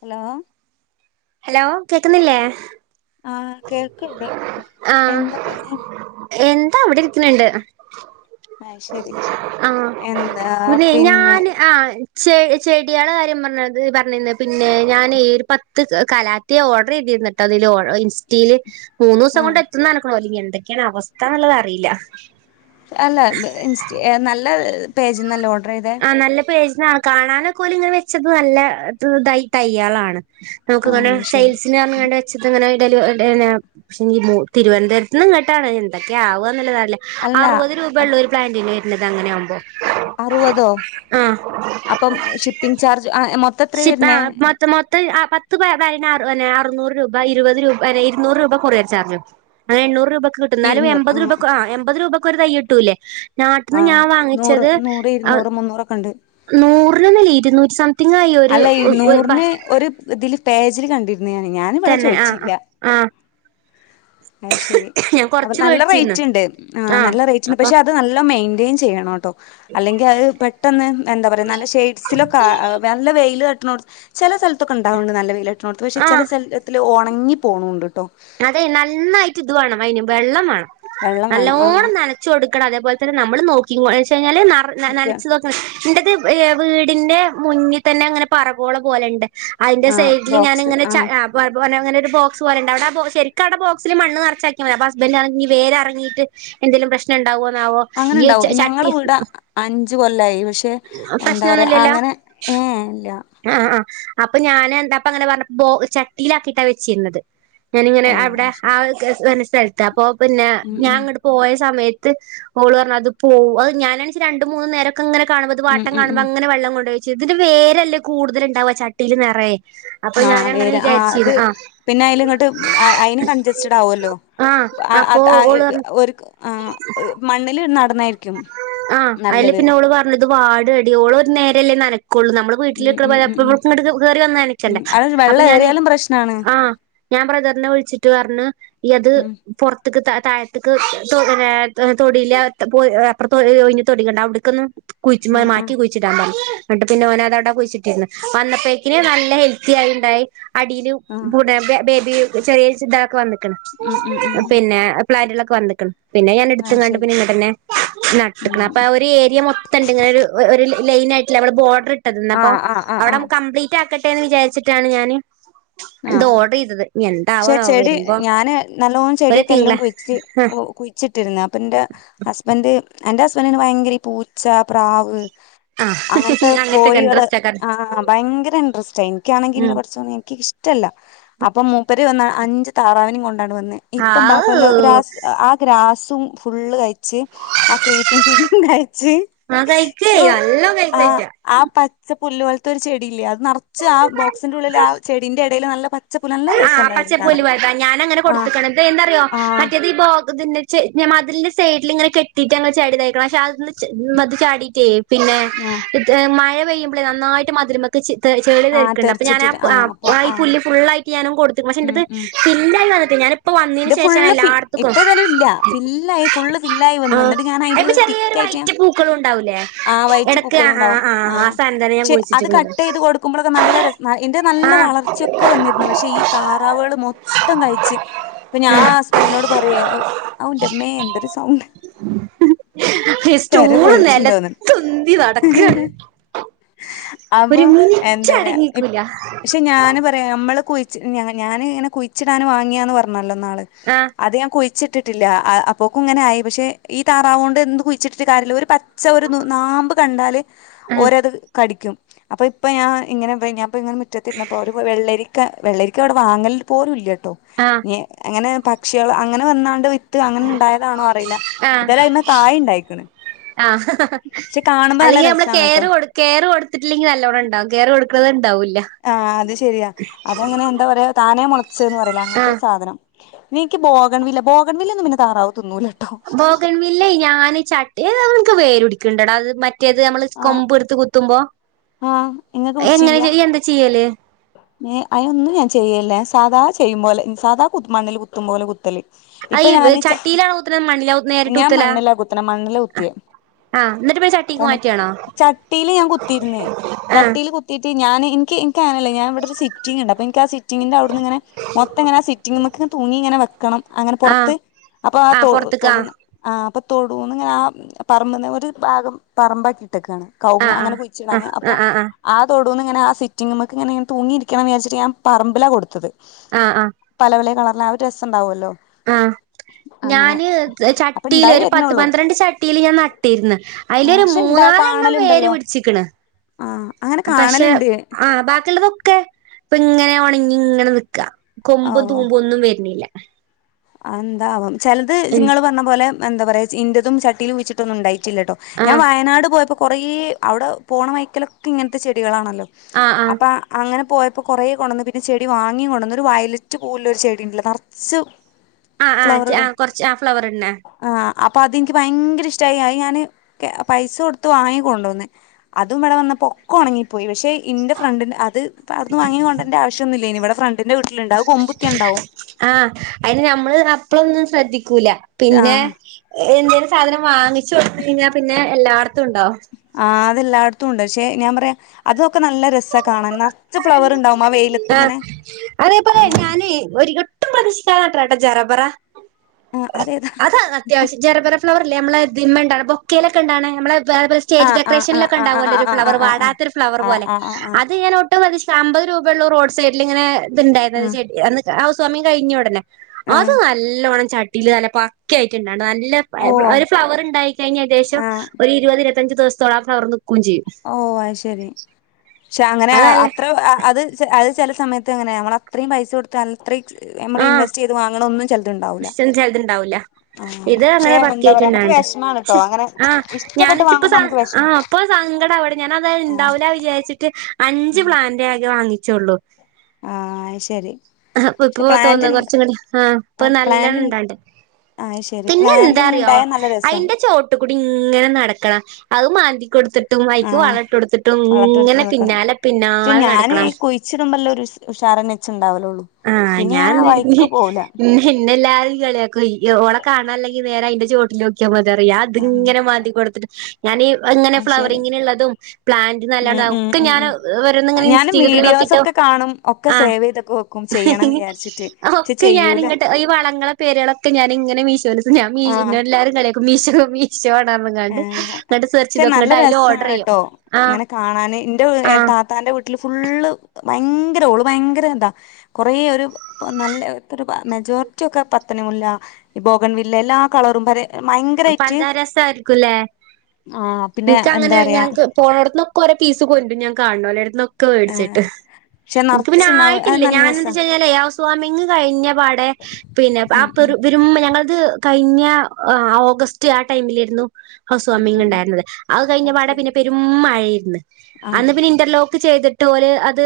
Hello hello കേക്കുന്നില്ലേ ആഹ് കേൾക്ക്ണ്ട് ആഹ് എന്താ പണി എന്താ അവിടെ ഇരിക്ക്ണ് ണ്ട് അയ് ശരി ആഹ് പിന്നെ ഞാന് ആഹ് ചെ ചെടിയേളെ കാര്യം പറഞ്ഞത് പറഞ്ഞിന്ന് പിന്നെ ഞാനേ ഈ ഒരു പത്ത് കലാ റ്റിൻ ഓർഡർ ചെയ്തിര്ന്ന്ട്ടാ ഇതിൽ ഇൻ സ്റ്റില് മൂന്നുസം ആഹ് കൊണ്ട് എത്തുന്ന് നർഞ്ഞ്ക്ക്ണ് എന്തൊക്കെയാണ് അവസ്ഥന്നുള്ളത് അറിയില്ല അല്ല ഇൻസ്റ്റ നല്ല പേജ്ന്നല്ലോ ഓർഡർ ചെയ്തെ നല്ല പേജിനാണ് കാണാനൊക്കൊല് ഇങ്ങെ വെച്ചപ്പൊ നല്ല ത് തയ്യാളാണ് നമുക്ക് പിന്നെ ആഹ് ശരി സെയിൽസിന് ഉം. പറഞ്ഞണ്ട് പക്ഷെ ഡെലിവറി പിന്നെ തിരുവനന്തപുരത്ത് നിന്ന് ഇങ്ങട്ടാണ് എന്തൊക്കെയ ആവന്ന്ള്ളത് അറില്ല അല്ല അറുപത് രൂപയൊള്ളു ഒരു പ്ലാന്റിന് വരുന്നത് അങ്ങനെയ ആവുമ്പോ അറുവതോ ആഹ് അപ്പം ഷിപ്പിംഗ് ചാർജ് ആഹ് മൊത്തം എത്ര ശിപ്പ വരുന്നേ അഹ് മൊ ത്തം പത്ത് പതിനാ അറുന്നൂറ് രൂപ ഇരുപത് രൂപ ഇരുന്നൂറ് രൂപ കൊറിയെ ച്ചാർജു അങ്ങനെ എണ്ണൂറ് രൂപയ്ക്ക് കിട്ടും എന്നാലും എമ്പത് രൂപ ആഹ് എമ്പത് രൂപയ്ക്ക് ഒരു തൈ കിട്ടൂല്ലേ നാട്ടിൽന്ന് ആഹ് ഞാൻ നൂറ് വാങ്ങിച്ചത് നൂറ് അഹ് ഇരുന്നൂറ് മുന്നൂറൊക്കെ ഉണ്ട് നൂറിന്ന്നില്ല ഇരുന്നൂറ്റി സംതിങ് ആയി അല്ല ഈ ഒരു നൂറിന് ഒരു ഇതില് പേജിൽ കണ്ടിരുന്നു ഞാൻ തന്നെ ആഹ് ആഹ് അഹ് ശരി ആഹ് ഞാൻ അപ്പ കൊറച്ച് നല്ല വേടിച്ചിരുന്നു റേറ്റ് ഉണ്ട് ആഹ് നല്ല റേറ്റ് ഉണ്ട് പക്ഷെ അത് നല്ല മെയിന്റ്റയിൻ ചെയ്യണം കേട്ടോ അല്ലെങ്കിൽ അത് പെട്ടെന്ന് എന്താ പറയാ നല്ല ഷെയ്ഡ്സിലൊക്കെ നല്ല വെയില് തട്ട്ണൊ ചെല സ്ഥലത്തൊക്കെ ഉണ്ടാവണ്ട് നല്ല വെയിലട്ടണോർത്ത് പക്ഷെ ചെല ആഹ് സ്ഥലത്തിൽ ഒണങ്ങി പോണുണ്ട്ട്ടോ അതെ നന്നായിട്ട് ഇത് വേണം അതിന് വെള്ളം വേണം വെള്ളം വേണം ആ നല്ലോണം നന ച്ചൊടുക്കണം അതെപോലെ തന്നെ നമ്മള് നോക്കി എന്ന് വെച്ച് കഴിഞ്ഞാൽ ഒക്കെ നനച്ചു ഇന്റെത് വീടിന്റെ മുന്നിൽ തന്നെ അങ്ങനെ പറഗോള പോലെ ഉണ്ട് അതിന്റെ ആ സൈഡില് ബോക്സ് ഞാനങ്ങനെ ആ ച [unintelligible] ഒരു ബോക്സ് പോലണ്ട് അവിടാ ബോ ശരിക്കട ബോക്സില് മണ്ണ് നിറച്ചാക്കിയ മതി അപ്പ ഹസ്ബൻറ് പറഞ്ഞി വേര് എറങ്ങിട്ട് എന്തെലും പ്രശ്നം ഒണ്ടാവോന്നാവോ അങ്ങനുണ്ടാവും ഞങ്ങളെ വീട് അഞ്ചു കൊല്ലായി പക്ഷെ എന്താ പറയാ പ്രശ്നൊന്നുല്ലല്ലോ അങ്ങനെ ഏ ഇല്ല ആഹ് ആഹ് അപ്പൊ ഞാൻ എന്താപ്പ അങ്ങനെ പറഞ്ഞപ്പൊ ചട്ടിയിലാക്കിട്ടാ വെച്ചിരുന്നത് ഞാനിങ്ങനെ ഓ അവിടെ അത് ആ ശരി ഒരു [unintelligible] സ്ഥലത്തപ്പോ പിന്നെ ഉം ഉം ഞാങ്ങട് പോയ സമയത്ത് ഓള് പറഞ്ഞ് അത് പോ ഞാനെച്ചാല് രണ്ട് മൂന്ന് നേരം ങ്ങനെ കാണ്പൊ അത് ഉം വാട്ടം ഉം കാണുമ്പോ ഉം അങ്ങനെ വെള്ളം കൊണ്ടൊയിച്ചു ഇതിന്റെ വേരല്ലാ കൂടുതലുണ്ടാവ ചട്ടീല് നെറയെ ആഹ് വേര് ആഹ് അത് പിന്നെ അയില്ങ്ങട്ട് അയിന് കൺചസ്റ്റഡ് ആവൊല്ലോ ആഹ് അപ്പൊ അത ആ ഇ ഓള് ത പറഞ്ഞു ഒരു ആഹ് ഒരു മണ്ണില് നടുന്നായിരിക്കും ആഹ് അയില് പിന്നെ ഓള് പറഞ്ഞ് വാടോടി ഓള് ഒരു നേരല്ലേ നനക്കൊള്ളൂ നമ്മള് ഉം വീട്ടിലിക്കണ ഉം പോലെ ഉം ഉം പ്പഴുപ്പഴും ഇങ്ങട്ടേക്ക് കേറി ഉം വന്നനക്കണ്ടേ അത് അപ്പൊ വെള്ളം ഞാന് ഏറിയാലും പ്രശ്നാണ് ആഹ് ഞാൻ ബ്രദറിനെ വിളിച്ചിട്ട് പറഞ്ഞ് ഈയത് ഉം പൊറ ത്ത്ക്ക്‌ താഴത്തെക്ക് [unintelligible] തൊടിയിലെ അപ്പറത്ത് ഒയി ഒയിഞ്ഞ തൊടിക്കണ്ട അവിടെക്കൊന്ന് കുയിച്ച് ആഹ് മാറ്റി ആഹ് കുയി ച്ചിടാൻ പറഞ്ഞു ന്നട്ട് പിന്നെ ഓന അത് അടെ കുയിച്ചിട്ടിന്ന് വന്നപ്പയിക്കിന് നല്ല ഹെൽ ത്തിയായിണ്ടായി അടിയിലും ആഹ് പൂടയൊക്കെ ബേബി ചെറിയ ഇതാക്കെ വന്നി ക്കണ് ഉം ഉം ഉം പിന്നെ പ്ലാൻിലൊക്കെ വന്നിക്കണ് പിന്നെ ഞാൻ എടുത്തു അത് കാണ്ട് ശരി പിന്നെ ഇങ്ങനെ തന്നെ ഉം നട്ട്ക്ക്ണ്‌ അപ്പ ആ ഒരു ഏരിയ മൊത്തംണ്ട് ഇങ്ങനൊരു ഒരു ലൈനായിട്ടില്ലെ മ്മള് ബോഡറ് ട്ട്ന്നപ്പൊ ആഹ് ആഹ് ആഹ് അവിടം ആഹ് കംപ്ലീറ്റാക്കട്ടേന്ന് വിചാരിച്ചിട്ടാണ് ഞാന് ഇത് ആഹ് ഓർഡർ ചെയ്തത് ഇനി പക്ഷെ എന്താവാനാവോ ചെടി വരുമ്പോ ഞാന് നല്ലോണം ഒരു ചെടിയൊക്കെ തിങ്കള എല്ലോം കുയിച്ച് കുയി ച്ചിട്ടിരുന്ന് അപ്പൊ ഇന്റെ ഹസ്ബൻഡ് എന്റെ ഹസ്ബൻഡിന് ഭയങ്കര ഈ പൂച്ച, പ്രാവ്, അങ്ങനത്തെ ആഹ് അങ്ങനത്തെക്കെ കോഴികള് ഇൻട്രസ്റ്റ് ഒക്കെ ആ ഭയങ്കര ഇൻട്രസ്റ്റാ ഇനിക്കാണെങ്കി ഇന്റെ ഉം പടച്ചോനെ ഇനിക്ക് ഇഷ് ട്ടല്ല അപ്പൊ മൂപ്പര് വന്ന് അഞ്ച് താറാവിനിം കൊണ്ടാണ്ട് വന്ന് ഇപ്പം ആവൂ ബഫലോഗ്രാസ് ആഹ് ഗ്രാസും ഫുള്ള് കയിച്ച് ആ ക്രീറ്റൻ ഫീമും കയിച്ച് ആഹ് കഴിക്കേ നല്ലോം കയിക്കു അയിറ്റാ ആ പച്ച പുല്ലോല്ത്തൊരു ചെടിയില്ലേ അത് നറച്ച് ആ ബോക്സിന്റെ ഉള്ളില് ആ ചെടീന്റെ എടയില് നല്ല പ ആ പച്ച പുല്ലുപോലത്തെ ഞാനങ്ങനെ ആ കൊടുത്ത്ക്ക്ണ്‌ ഇതെന്താറിയോ ആ മറ്റേത് ഈ ബോഗ്തിന് ച്ചെ മതിലിന്റെ സൈഡിലിങ്ങനെ കെട്ടീട്ടങ്ങട്ട് ചാടിതേക്കണം പക്ഷെ അത് ചെ മത് ചാടീട്ടേ പിന്നെ ആ ഇത് മഴ പെയ്യുമ്പളേ നന്നായിട്ട് മതില്മേ ക്ക് ത് ചെളി ആ തെറിക്ക്‌ണ്ട് അപ്പൊ ഞാനാ തെറിച്ചിട്ടിട്ട് അപ്പൊ ആ ഈ പുല്ല് ഫുള്ളായിട്ട് ഞാനങ്ങ് കൊടുത്ത് പക്ഷെയിന്റത് ഫില്ലായി വന്നിട്ട്ല്ല ഞാന് ഇന്റെ ഫുള്ള് ഫി ഇപ്പേതായാലും ഇല്ല ഫില്ലായി ഫുള്ള് ഫില്ലായി വന്ന് ആഹ് ഇന്നിട്ട് ഞാനയിന്റെ അയിമ്മെ ഉള്ളില് ചെറിയൊരു തിക്കായിട്ട് ഞാൻ വൈറ്റ് പൂക്കളും ഉണ്ടാവൂലേ ആ വൈറ്റ് എടക്ക് ആ പൂക്കളുണ്ടാവും ആ സാനം തന്നെ ഞാൻ പക്ഷെ അത് കുഴിച്ചിട്ട്ക്ക്ണത് കട്ടെയ്ത് കൊടുക്കുമ്പളൊക്കെ നല്ല ര ഇന്റെ നല്ല ആഹ് വളർച്ചൊക്കെ വന്നിരുന്നു പക്ഷെ ഈ താറാവള് മൊത്തം കയിച്ച് ഇപ്പ ഞാ ആ ഹസ്ബന്റിനോട് പറയെ ഓ ഔ ന്റെമ്മേ എന്തൊരു സൗണ്ട് പെര സ്റ്റൂള് നെലത്തുന്തി നടക്കാണ് പൊളിച്ചിണ്ടോന്ന് അപ്പൊ ഒരു മിനിറ്റടങ്ങിക്കൂല ഇപ്പ ഞമ്മള് കുയിച്ച് ഞാ ഞാന് ഇങ്ങനെ കുയിച്ചിടാന് വാങ്ങിയാന്ന് പറഞ്ഞല്ലോ ന്നാള് ആഹ് അത് ഞാ കുഴിച്ചിട്ടിട്ടില്ല അ അപ്പോക്കും ഇങ്ങനായി പക്ഷെ ഈ താറാവോണ്ട് എന്തു കുയിച്ചിട്ടിട്ടും കാര്യല്ല ഒരു പ ച്ച ഒരു നൂ നാമ്പ് കണ്ടാല് ആഹ് ഓരത് കടിക്കും അപ്പൊ ഇപ്പ ഞാ ഇങ്ങനെ തഴിഞ്ഞ് ഇങ്ങനെ മുറ്റത്തിരുന്നപ്പോ ഒരു വെള്ളരി ക്ക വെള്ളരിക്കവെടെ വാങ്ങല് പോലുല്ല ട്ടോ ആഹ് അങ്ങനെ പക്ഷികള് അങ്ങനെ വന്നാണ്ട് വി ത്ത് അങ്ങനെണ്ടായതാണോ അറീല്ല ഏതായാലും അയിമേ കായ്‌ണ്ടായിക്ക്ണ് ആ അല്ലെങ്കി നമ്മള് രസാണ് ട്ടോ കെയറ് കൊടു കെയറ് കൊടുത്തിട്ടില്ലെങ്കി നല്ലോണംണ്ടാവും കെയറ് കൊടുക്ക്ണത് ഇണ്ടാവുല്ല ആഹ് അത് ശരിയാ അതങ്ങനെ എന്താ പറയാ താനെ മുളച്ചേന്ന് പറീല്ലേ ആഹ് അങ്ങനത്തൊരു സാധനം നിക്ക്യ് ബോഗൺ വില്ല ബോഗൺ വില്ലൊന്നും പിന്നെ താറാവ് തിന്നൂല ട്ടോ ബോഗൺ വില്ലേ ഞാന് ചട്ടി എടാ നിൻക്ക് വേരുടിക്ക്ണ്ടടാ അത് മ റ്റേത് അമ്മള് ആഹ് കൊമ്പട്ത്ത് കുത്തുമ്പോ ആഹ് ഇങ്ങക്ക് എങ്ങനെ പിടിച്ചില്ല ഇയ്യെന്താ ചെയ്യല്? ഏഹ് അയ്നൊന്നു ഞാ ചെയ്യേല്ല സാധാ ചെയ്യുമ്പോലെ സാധാ കുത്ത് മണ്ണില് കുത്തും പോലെ കുത്തല് അത് ഇപ്പൊ ഈ ഞാൻച്ച ചട്ടിയിലാണോ കുത്ത്ണെ മണ്ണിലാ നേരിട്ട് ഞാ കുത്തലാ മണ്ണിലാ കുത്ത്ണെ മണ്ണിലാ കുത്തിയെ ആഹ് എന്നിട്ട് പിന്നെ ചട്ടിക്ക് തണ് മാറ്റാണോ ചട്ടില് ഞാ കുത്തിയ്ര്ന്ന് ആഹ് ചട്ടീല് കു ത്തീട്ട് ഞാന് ഇൻക്ക് ഇൻക്കങ്ങനല്ല ഞാ ഇവടൊരു സിറ്റിങ്ണ്ട് അപ്പ ഇൻകാ സിറ്റി ങ്ങിന്റ അവിടുന്ന്ങ്ങനെ മൊത്തങ്ങനെ ആ സിറ്റിങ്മ്മക്ക് തൂങ്ങിങ്ങനെ വെക്കണം അങ്ങനെ ആഹ് പൊർത്ത് അപ്പ ആ ആഹ് തൊട് പൊറത്ത്ക്ക് ആഹ് തൊടൂന്ന് ആ അപ്പതൊടൂന്ന്ങ്ങനെ ആ പറമ്പ്ന്ന് ഒരു ഭാഗം പറമ്പാക്കിട്ടെക്കാണ് കൗങ് അങ്ങനെ ആഹ് ആഹ് കുഴിച്ചിടാന് അപ്പൊ ആഹ് ആഹ് ആഹ് ആ തൊടൂന്ന്ങ്ങനെ ആ സിറ്റിംങ്ങ്മ്മക്ക്ങ്ങനെ ഇങ്ങനെ തൂങ്ങിരിക്കണംന്ന് വിചാരിച്ചിട്ട് ഞാ പറമ്പില കൊടുത്തത് ആഹ് ആഹ്. പല പലേ കളർലെ ആ ഒര് രസണ്ടാവല്ലോ. ആഹ് ഞാന് അപ്പൊ ചട്ടീല് ഇണ്ടായി ഒരു പത്ത് വരണള്ളൂ പന്ത്രണ്ട് ചട്ടീല് ഞാൻ നട്ടിര്ന്ന് അയില് ആ ഒരു പക്ഷെ ഇണ്ടാ മൂന്നാല് എണ്ണം വേര് കാണലുണ്ടല്ലോ പിടിച്ചിക്ക്ണ്. ആഹ് അങ്ങനെ പക്ഷെ കാണല്ണ്ട് ആ ഭാക്കി ഇള്ളത് ഒ ക്കെ ഇപ്പ ഇങ്ങനെ ഒണങ്ങി ഇങ്ങനെ നിക്കാ കൊമ്പും തൂമ്പും ഒന്നും വെർണീല്ല. അഹ് എന്താവോം ചെൽത് ജ് ഉം ഇങ്ങള് പറഞ്ഞ പോലെ എന്ത പറയാ ഇന്റതും ചട്ടീല് കുയ്ച്ചി തൊന്നും ഇണ്ടായിറ്റില്ലട്ടോ ഞാൻ ആഹ് വയനാട് പോയപ്പോ കൊറേ അവിടെ പോണ വൈക്കലൊക്കെ ഇങ്ങൻത്തെ ചെടികളാണല്ലോ. ആഹ് ആഹ് അപ്പാ അങ്ങനെ പോയപ്പോ കൊറേ കൊണ്ടന്ന് പിന്നെ ചെടി വാങ്ങീയിം കൊണ്ടന്ന് ഒരു വയലറ്റ് പൂവ് ഇല്ലൊരു ചെടി ഇണ്ടല്ലോ നർച്ച് ആഹ് ആഹ് ചേ ആഹ് കൊർച്ച് ആഹ് ഫ്ലവർൻണെ ആഹ് അപ്പ അത് ഇൻക്ക് ഭയങ്കര ഇഷ്ടായി അയ് ഞാന് പൈസ കൊട്ത്ത് വാങ്ങി കൊണ്ടോന്ന് അതും ഇബട വന്നപ്പ് പൊക്ക ഒണങ്ങിപ്പോയി പക്ഷെ ഇന്റെ ഫ്രണ്ടിന്റെ അത് അവ്ട്ന്ന് വാങ്ങി കൊണ്ടേര്ണ്ട ആവിശ്യോന്നും ഇല്ലേനി ഇവടെ ഫ്രണ്ട് ന്റെ വീട്ടിലുണ്ട് അഹ് കൊമ്പുത്യ ഇണ്ടാവും. ആഹ് അത് ഞമ്മള് അപ്പളൊന്നും ശ്രദ്ധിക്കൂല പിന്നെ ആഹ് എന്തേലും സാധനം വാങ്ങിച്ച് കൊടുത്തേയ്ഞ്ഞ പിന്നെ എല്ലോട്ത്തും ഇണ്ടാവും. ആഹ് അതെ എല്ലായിടുത്തും ഇണ്ട് പക്ഷെ ഞാൻ പറയാ അതൊക്കെ നല്ല രസ കാണാൻ ന്ന ആഹ് അതേ പോലെ അങ്ങനെ ഞാന് ഒരി ട്ടും പ്രതീക്ഷിക്കാതെ നട്ട്രട്ട ജറബറ ആഹ് അതേതാ അതാന്ന് അത്യാവശ്യ ജറബറ ഫ്ലവറില്ലേ അമ്മളെ ദിമ്മണ്ടാണ ബൊക്കേല് ഒക്കെ ഇണ്ടാണ അമ്മളെ ബാബർസ് സ്റ്റേജ് ആഹ് ആഹ് ഡെക്കറേഷനിൽ ആഹ് ഒക്കെ ആഹ് ഇണ്ടാവല്ലൊ ഒരു ആഹ് ഫ്ലവർ ആഹ് ആഹ് വാടാത്തോരു ഫ്ലവർ ആഹ് പോലെ ആഹ് ആഹ് ആഹ് ആഹ് അത് ഞാൻ ഓട്ച്ച് ത്തവത് സമ്പത് രൂപ ഒള്ളു റോഡ് സൈഡില് ഇങ്ങനെ ഇത് ഇണ്ടായിരുന്നത് ആഹ് ചെടി അന്ന് ആ ഹൌസ് വാമിങ് കഴിഞ്ഞ ഒടനെ ആഹ് ആഹ് അത് നല്ലോണം ചട്ടീല് നല്ല പ ക്ക ആയിട്ടുണ്ടാഹ്ണ്ട് നല്ല ഫയ് ഫ്ല ഓഹ് ഒരു ഫ്ലവറ്ണ്ടായി കഴിഞ്ഞ ഏദേശം ആഹ് ഒരു ഇരുപത് ഇര് പത്തഞ്ച് ദിവസത്തോളം ആ ഫ്‌ളവറ് നിക്കും ചെയ്യും. ഓ അഹ് ശരി പക്ഷെ അങ്ങനെ അത് അ നല്ല അത്ര അഹ് അ അത് അഹ് ചെല സമയത്ത് എങ്ങനെ ഞങ്ങള് അത്രീം പൈസ കൊടുത്ത് അത്രീം നമ്മള് ആഹ് ഇൻവസ്റ്റയ്ത് വാങ്ങ്ണോന്നും ചെൽ ഇഷ്ടം ചെൽത് ഇണ്ടാവൂല. ഇത് പക്ഷെ അങ്ങനെ എന്താ ബക്കായ്റ്റ് പറയാ നമുക്ക് ഇണ്ടായിണ്ട് വിഷമാണ് ക്ഷെ ട്ടോ അങ്ങനെ ആഹ് ഇഷ്ടപ്പെട്ട് ഞാന്ച്ച് പ്പ സ വാങ്ങുമ്പോ നമുക്ക് വിഷമം ആഹ് ഇപ്പൊ സങ്കടാവാണ് ഞാനാത് ആഹ് ഇണ്ടാവൂല വിചാരിച്ചിട്ട് അഞ്ച് ഉം പ്ലാന്റെ ആകെ വാങ്ങിച്ചോള്ളൂ. ആഹ് അത് ശരി [inaudible] പക്ഷെ ആപ്പപ്പോ പ്ലാന്റ് തോന്നാ കൊറച്ച്ങ്ങട്ട് ആഹ്. പ്പൊ നല്ലോണം ഇണ്ടാണ്ട് ആഹ് അത് ശരി പ്ലാന്റ് പിന്നെന്താ ഇങ്ങനെ ന്അറിയോ ഇണ്ടായാ നല്ല രസാ അയിന്റെ ചോട്ടു കൂടി ഇങ്ങനെ നടക്കണം അഹ് മാന്തി കൊടുത്ത് ട്ടും അയ്ക്ക് ആഹ് വള ഇട്ടോടിത്ത്ട്ടും ഇങ്ങനെ വളട്ടൊടുത്തിട്ട് പിന്നാലെ പിന്നാലെ നടക്കണം. ഇച്ച്ടുമ്പ അല്ലൊരു ഉഷാരന്നെ ച്ച് ഇണ്ടാവല് ഒള്ളു. ആഹ് ഞാൻ എന്ത്‌ ഇര്ന്ന് ഇന്ന് ഹിന്നെല്ലാരും കളിയാക്കും ഈ ഓളെ കാണാല്ലെങ്കിൽ ന്നേരെ അയ്ന്റെ ചോട്ടിലോക് ക്കിയ മതി അറി ഞാൻ ആഹ് ഇതിങ്ങനെ മാന്തി കൊട്ത്തിട്ട് ഞാനി ഇങ്ങനെ അത് ശരി ഫ്ലവറിങ്ങിന് ഇള്ളതും പ്ലാന്റ് ഉം നല്ലതും ഉം ഒക്കെ ഉം ഞാന് ഉം ഓരോന്ന് ഇങ്ങനെ ഞാനും ഇൻസ്‌റ്റീലും ഇതിലും നോക്കിട്ട് വീഡിയോസൊക്കെ കാണും ഒക്കെ സേവെയ്ത് ഒക്കെ വെക്കും ചെയ്യണം വിചാരിച്ച്. ഹൊക്കെ ഞാന് ഇങ്ങട്ട് ഈ വളങ്ങളും പേരുകളൊക്കെ ഞാന് ഇങ്ങനെ മീശോല് ആഹ് ഇന്നെ എല്ലാരും കളിയാക്ക്‌ മീഷോമി. ഷോടെ തോറനിങ്ങാണ്ട് ഏഹ് ഇങ്ങട്ട് സെർച്ച് പക്ഷെ ചെയ്ത് നോക്കൂ നല്ല ഇങ്ങട്ട് അയ്ല് രസാണ് ഓർഡറെയ്യും ട്ടോ ആഹ് ഇങ്ങനെ കാണാന് ഇന്റെ എ ആഹ് താത്താന്റെ വീട്ടില് ഫുള്ള് ഭയങ്കര ഓള് ഭയങ്കര ഇതാ. കൊറേ ഒരു നല്ലൊരു മെജോറിറ്റിയൊക്കെ പത്തണിമുല്ല. ഈ ബോഗെൺവില്ലെ എല്ലാ കളറും പരെ പഞ്ചാരസം ആയിരിക്കുംലെ ആഹ് പിന്നെ ഇൻക്ക് എന്താ അങ്ങനെ പറയാ ഞങ്ങക്ക് പോണോട്ത് ഒക്കെ ഒരേ പീസ് കൊണ്ടരും ഞാൻ കാണ്ന്നൊലോട്ത്ന്നൊക്കെ വേട്ച്ചിട്ട്. ഏഹ് പക്ഷെ ഇൻക്ക് പിന്നെ നറച്ച്ണ്ടാവും അത് ആയിട്ടില്ല നല്ല രസാ ഞാനെന്താച്ചാ കഴിഞ്ഞാലെയ് ഹൗ സ്വാമിങ്ങ് കഴിഞ്ഞ പാടേ പിന്നെ ആ ഉം ഉം പെറു പെരും ഞങ്ങളത് കഴിഞ്ഞ ആഹ് ഓഗസ്റ്റ് ആ ടൈമിലായിരുന്നു. ഹൗസ് ഉം വമ്മിങ് ഉം ഉം ഇണ്ടായിരുന്നത് അഹ് കഴിഞ്ഞ അത് പാടെ ശരി പിന്നെ പെരും മഴേര്ന്ന് അന്ന് ആഹ് പിന്നെ ഇന്റെർലോ ത് ചെയ്തിട്ട് അത്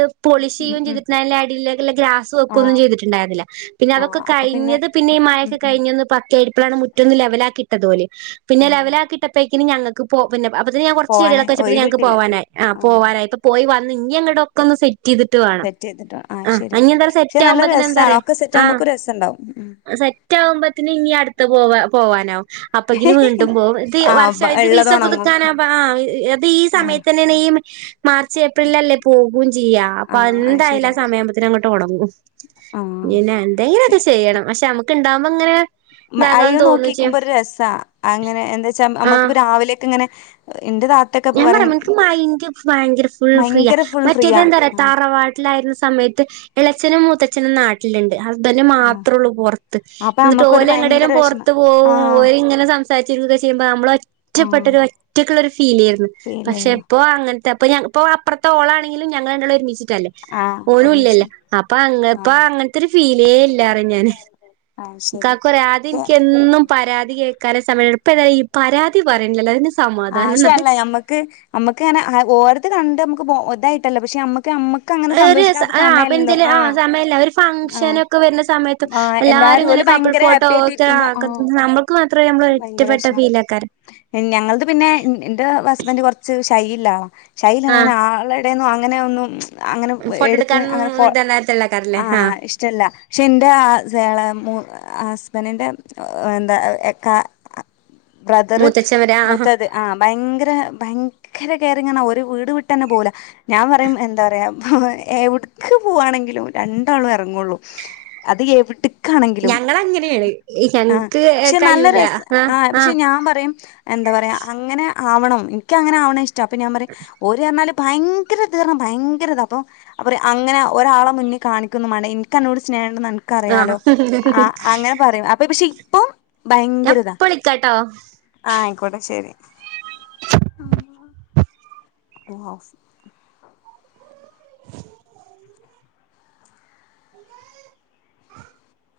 ഉം പോളിശെയ്യും ഉം ചെയ്ത്ട്ട്ല്ലായ്ന അടിയിലേക്ക്ള്ള ഗ്രാസ് വെക്കൊന്നും ആഹ് ചെയ്തിട്ടുണ്ടായിരുന്നി ല്ലാ പിന്നെ അതൊക്കെ ആഹ് അപ്പൊ കഴിഞ്ഞത് പിന്നെ ഈ ഉം മഴൊക്കെ ഉം കഴിഞ്ഞൊന്ന് പക്കെയ്ട്പ്പാളാണ് മുറ്റൊന്ന് ലെവലാക്കിട്ടത് ഓല് പിന്നെ ആഹ് ലെവലാക്കി ഇട്ടപ്പോക്കിന് ഞങ്ങ ക്ക് പോ പിന്നെ അപ്പതിന് ഞാൻ കൊർച്ച് ചെടികളക്കെ പോവാനായി വെച്ചപ്പോത്തിന് ഒഴിവ് ഞങ്ങക്ക് കിട്ടില്ല പോവാനായി ആഹ് പോവാനായി പോയി വന്നു ഇഞ്ഞി അങ്ങടൊക്കൊന്ന് സെറ്റ് റ്റ് യ്യ്തിട്ട് വാണം സെറ്റ് ചെയ്തിട്ടോ ആ ശരിയാ ഇഞ്ഞി എന്താ പക്ഷെ സെറ്റ് നല്ല ആകുമ്പോതിന് രസാണ് എന്തറിയോ ഒക്കെ സെറ്റ് ആഹ് ആകുമ്പോക്കെ രസണ്ടാവും ഉം സെറ്റാവുത്തിന് ഇഞ്ഞി അട്ത്തെ പോവാ പോവാനാവു അപ്പങ്ങിന് വീണ്ടുമ്പോ ഇത് ആ വർഷ ഇത് ഇള്ളത് വിസ ഒണങ്ങും പുതുക്കാനാ ആഹ് അത് ഈ ആ സമയത്തന്നെണ് മാർച്ച് ഏപ്രിലല്ലേ പോകും ചിയ്യാ ആ അപ്പ അത് എന്തായാലും ശരിയാ ആ സമയം പിന്നെ അങ്ങട്ട് ഒണങ്ങും ആ പിന്നെ എന്തെങ്കിലൊക്കെ ചെയ്യെണം പശെ ഞമ്മക്ക് ഇണ്ടാവുമ്പോ ഇങ്ങനെ ഉം ഇതാകാൻ അയ്നെ തോന്നും ചെയ്യും നോക്കിക്കിമ്പോ ഒരു രെസ് താ അങ്ങനെ എന്താെച്ചാ ആഹ് ന്നമ്മക്ക്പ്പോ രാവിലെക്കെ ഇങ്ങനെ ഇന്റെതാ ഞാൻ പറയാം ഇൻക്ക് മൈന്റ് ഭയങ്കര ഫുൾ ഫ്രീ ഭയങ്കര ഫുൾ ഫ്രീയാ മറ്റേതെന്താ റയാ ആ തറവാട് ട്ട്ലായിരുന്ന സമയത്ത് ഇളെചെനും മൂത്തച്ഛനും നാട്ടില്ണ്ട് ഹസ്ബെന്റ് ആ മാത്രള്ളൂ പൊർത്ത് അപ്പൊ ഇന്നെട്ട് നമ്മക്കൊരു ഓര് ഭയങ്കര വിഷമം എങ്ങട്ടേലുംപൊർത്ത് ആ പോകും ഓരിങ്ങനെ സംസാരിച്ചിരിക്കുകൊക്കെ ചെയ്യുമ്പോ നമ്മള ആ റ്റപ്പെട്ടൊരു ഒരു ഒറ്റക്ക്ളൊരു ഫീ ഫീലേരുന്നു ഫീൽ പക്ഷെ ചെയ്യുന്നു ഇപ്പോ അങ്ങനത്തെ അപ്പോ ഇപ്പോ അപ്പുറത്തെ ഓളാണെങ്കിലും ഞങ്ങൾ രണ്ടാളും ഒരുമിച്ചിട്ടല്ലേ ആ ഒരുമിച്ച് ഓനുംല്ലല്ലോ അപ്പൊ ആ അങ്ങപ്പ അങ്ങനത്തെരു ഫീലേ ഇല്ലറി ഞാന്. അത് ശരി കാക്കുഅറി ആദ്യം പക്ഷെ ഇൻക്ക് എന്നും പരാതി കേൾക്കാനെ സമയൊള്ളു ഇപ്പഏതായാലും ഇയ്യ് പരാതി പറയ്ണ്ല്ലല്ലോ അതിന്സ് ആഹ് ശെ അല്ല ഞമ്മക്ക് അമ്മക്ക് ഇങ്ങനെ ഓര്ത് കണ്ട് അമ്മക്ക് ബോ ഇതായിട്ടല്ല പക്ഷെ അമ്മക്ക്മ്മ ഏ ര് സ ആ ബെൻചെല് സമയല്ല ഒര് ആഹ് ഫങ്ഷനൊക്കെ വെര്ന സമയത് ത് ആഹ് എല്ലാരും ഓല് ഇങ്ങനെ കപ്പിൾ ഭയങ്കര ഫോട്ടോ ഹാപ്പി ഒക്കെ ആ ആയിട്ടിരിക്കുമ്പോ ക്കാ ആഹ് ന്നമ്മൾ ക്ക് മാത്രം ഞമ്മള് ഒറ്റപ്പെട്ട ഫീൽ ആക്കാരം. ഞങ്ങള്ത് പിന്നെ ഇന്റെ ഹസ്ബെന്റ കൊർച്ച് ഷൈയ്യ്ല്ലആളാ ഷൈലാണ് ആഹ് ഇങ്ങനെ ആളെ ടെന്നും അങ്ങനെ ഒന്നും അങ്ങനെ ഫോട്ടോ എട്ത് അങ്ങനെ എടുക്കാനൊന്നും ഫോ ഇതല്ലാത്തള്ളക്കാരല്ലേ ആഹ് ഇഷ് ചെല്ല പക്ഷെ ഇന്റെ ആ എളേ മൂ ഹസ്ബെന്റിന്റെ ഓ എന്താ എ കാ ബ്രദെർ മൂത്തത് ആഹ് ഭയങ്കെരെ ഭയങ്കെരെ കെയറിംങ് പർഞഓര് വീട് വീട്ടെന്നെ പോവൂല. ഞാൻ പറയും എന്താ പറയാ എവ്ട്ക്ക് പോവാണെങ്കിലും രണ്ടാളും എറങ്ങൊള്ളു. അത് എവ്ക്കാണെങ്കിലും ഞങ്ങളങ്ങനെയാണ് ആഹ് ഞങ്ങക്ക് ക്ഷെ ന്നല്ലെ കഴിയൂല രെസ ആഹ് ആ പക്ഷെ ആഹ് ഞാൻ പറയും എന്താ പറയാ അങ്ങനെ ആവണം ഇൻക്ക് അങ്ങനെആവ്ണെഷ് ട്ട അപ്പോഞാൻ പറയും ഒരു പർഞ്ഞാല് ഭയങ്കെരെ ഇത് ഭയങ്കെരെ ഇതാ അപ്പൊ അപ്പറി അങ്ങനെ ഒരാളെ മുന്ന് കാണിക്കൊന്നുംമാണ്ട ഇൻക്ക് അന്നോട് സ്നേഹണ്ട്ന്ന് അൻ ക്കറിയാലോ ആഹ് അ അങ്ങനെ പറയും അപ്പൊ പക്ഷെ ഇപ്പൊ ഭയം ഞപ്പൊ വിളിക്കാട്ടോ ആഹ് ആയിക്കോട്ടെ ശരി [inaudible] [inaudible]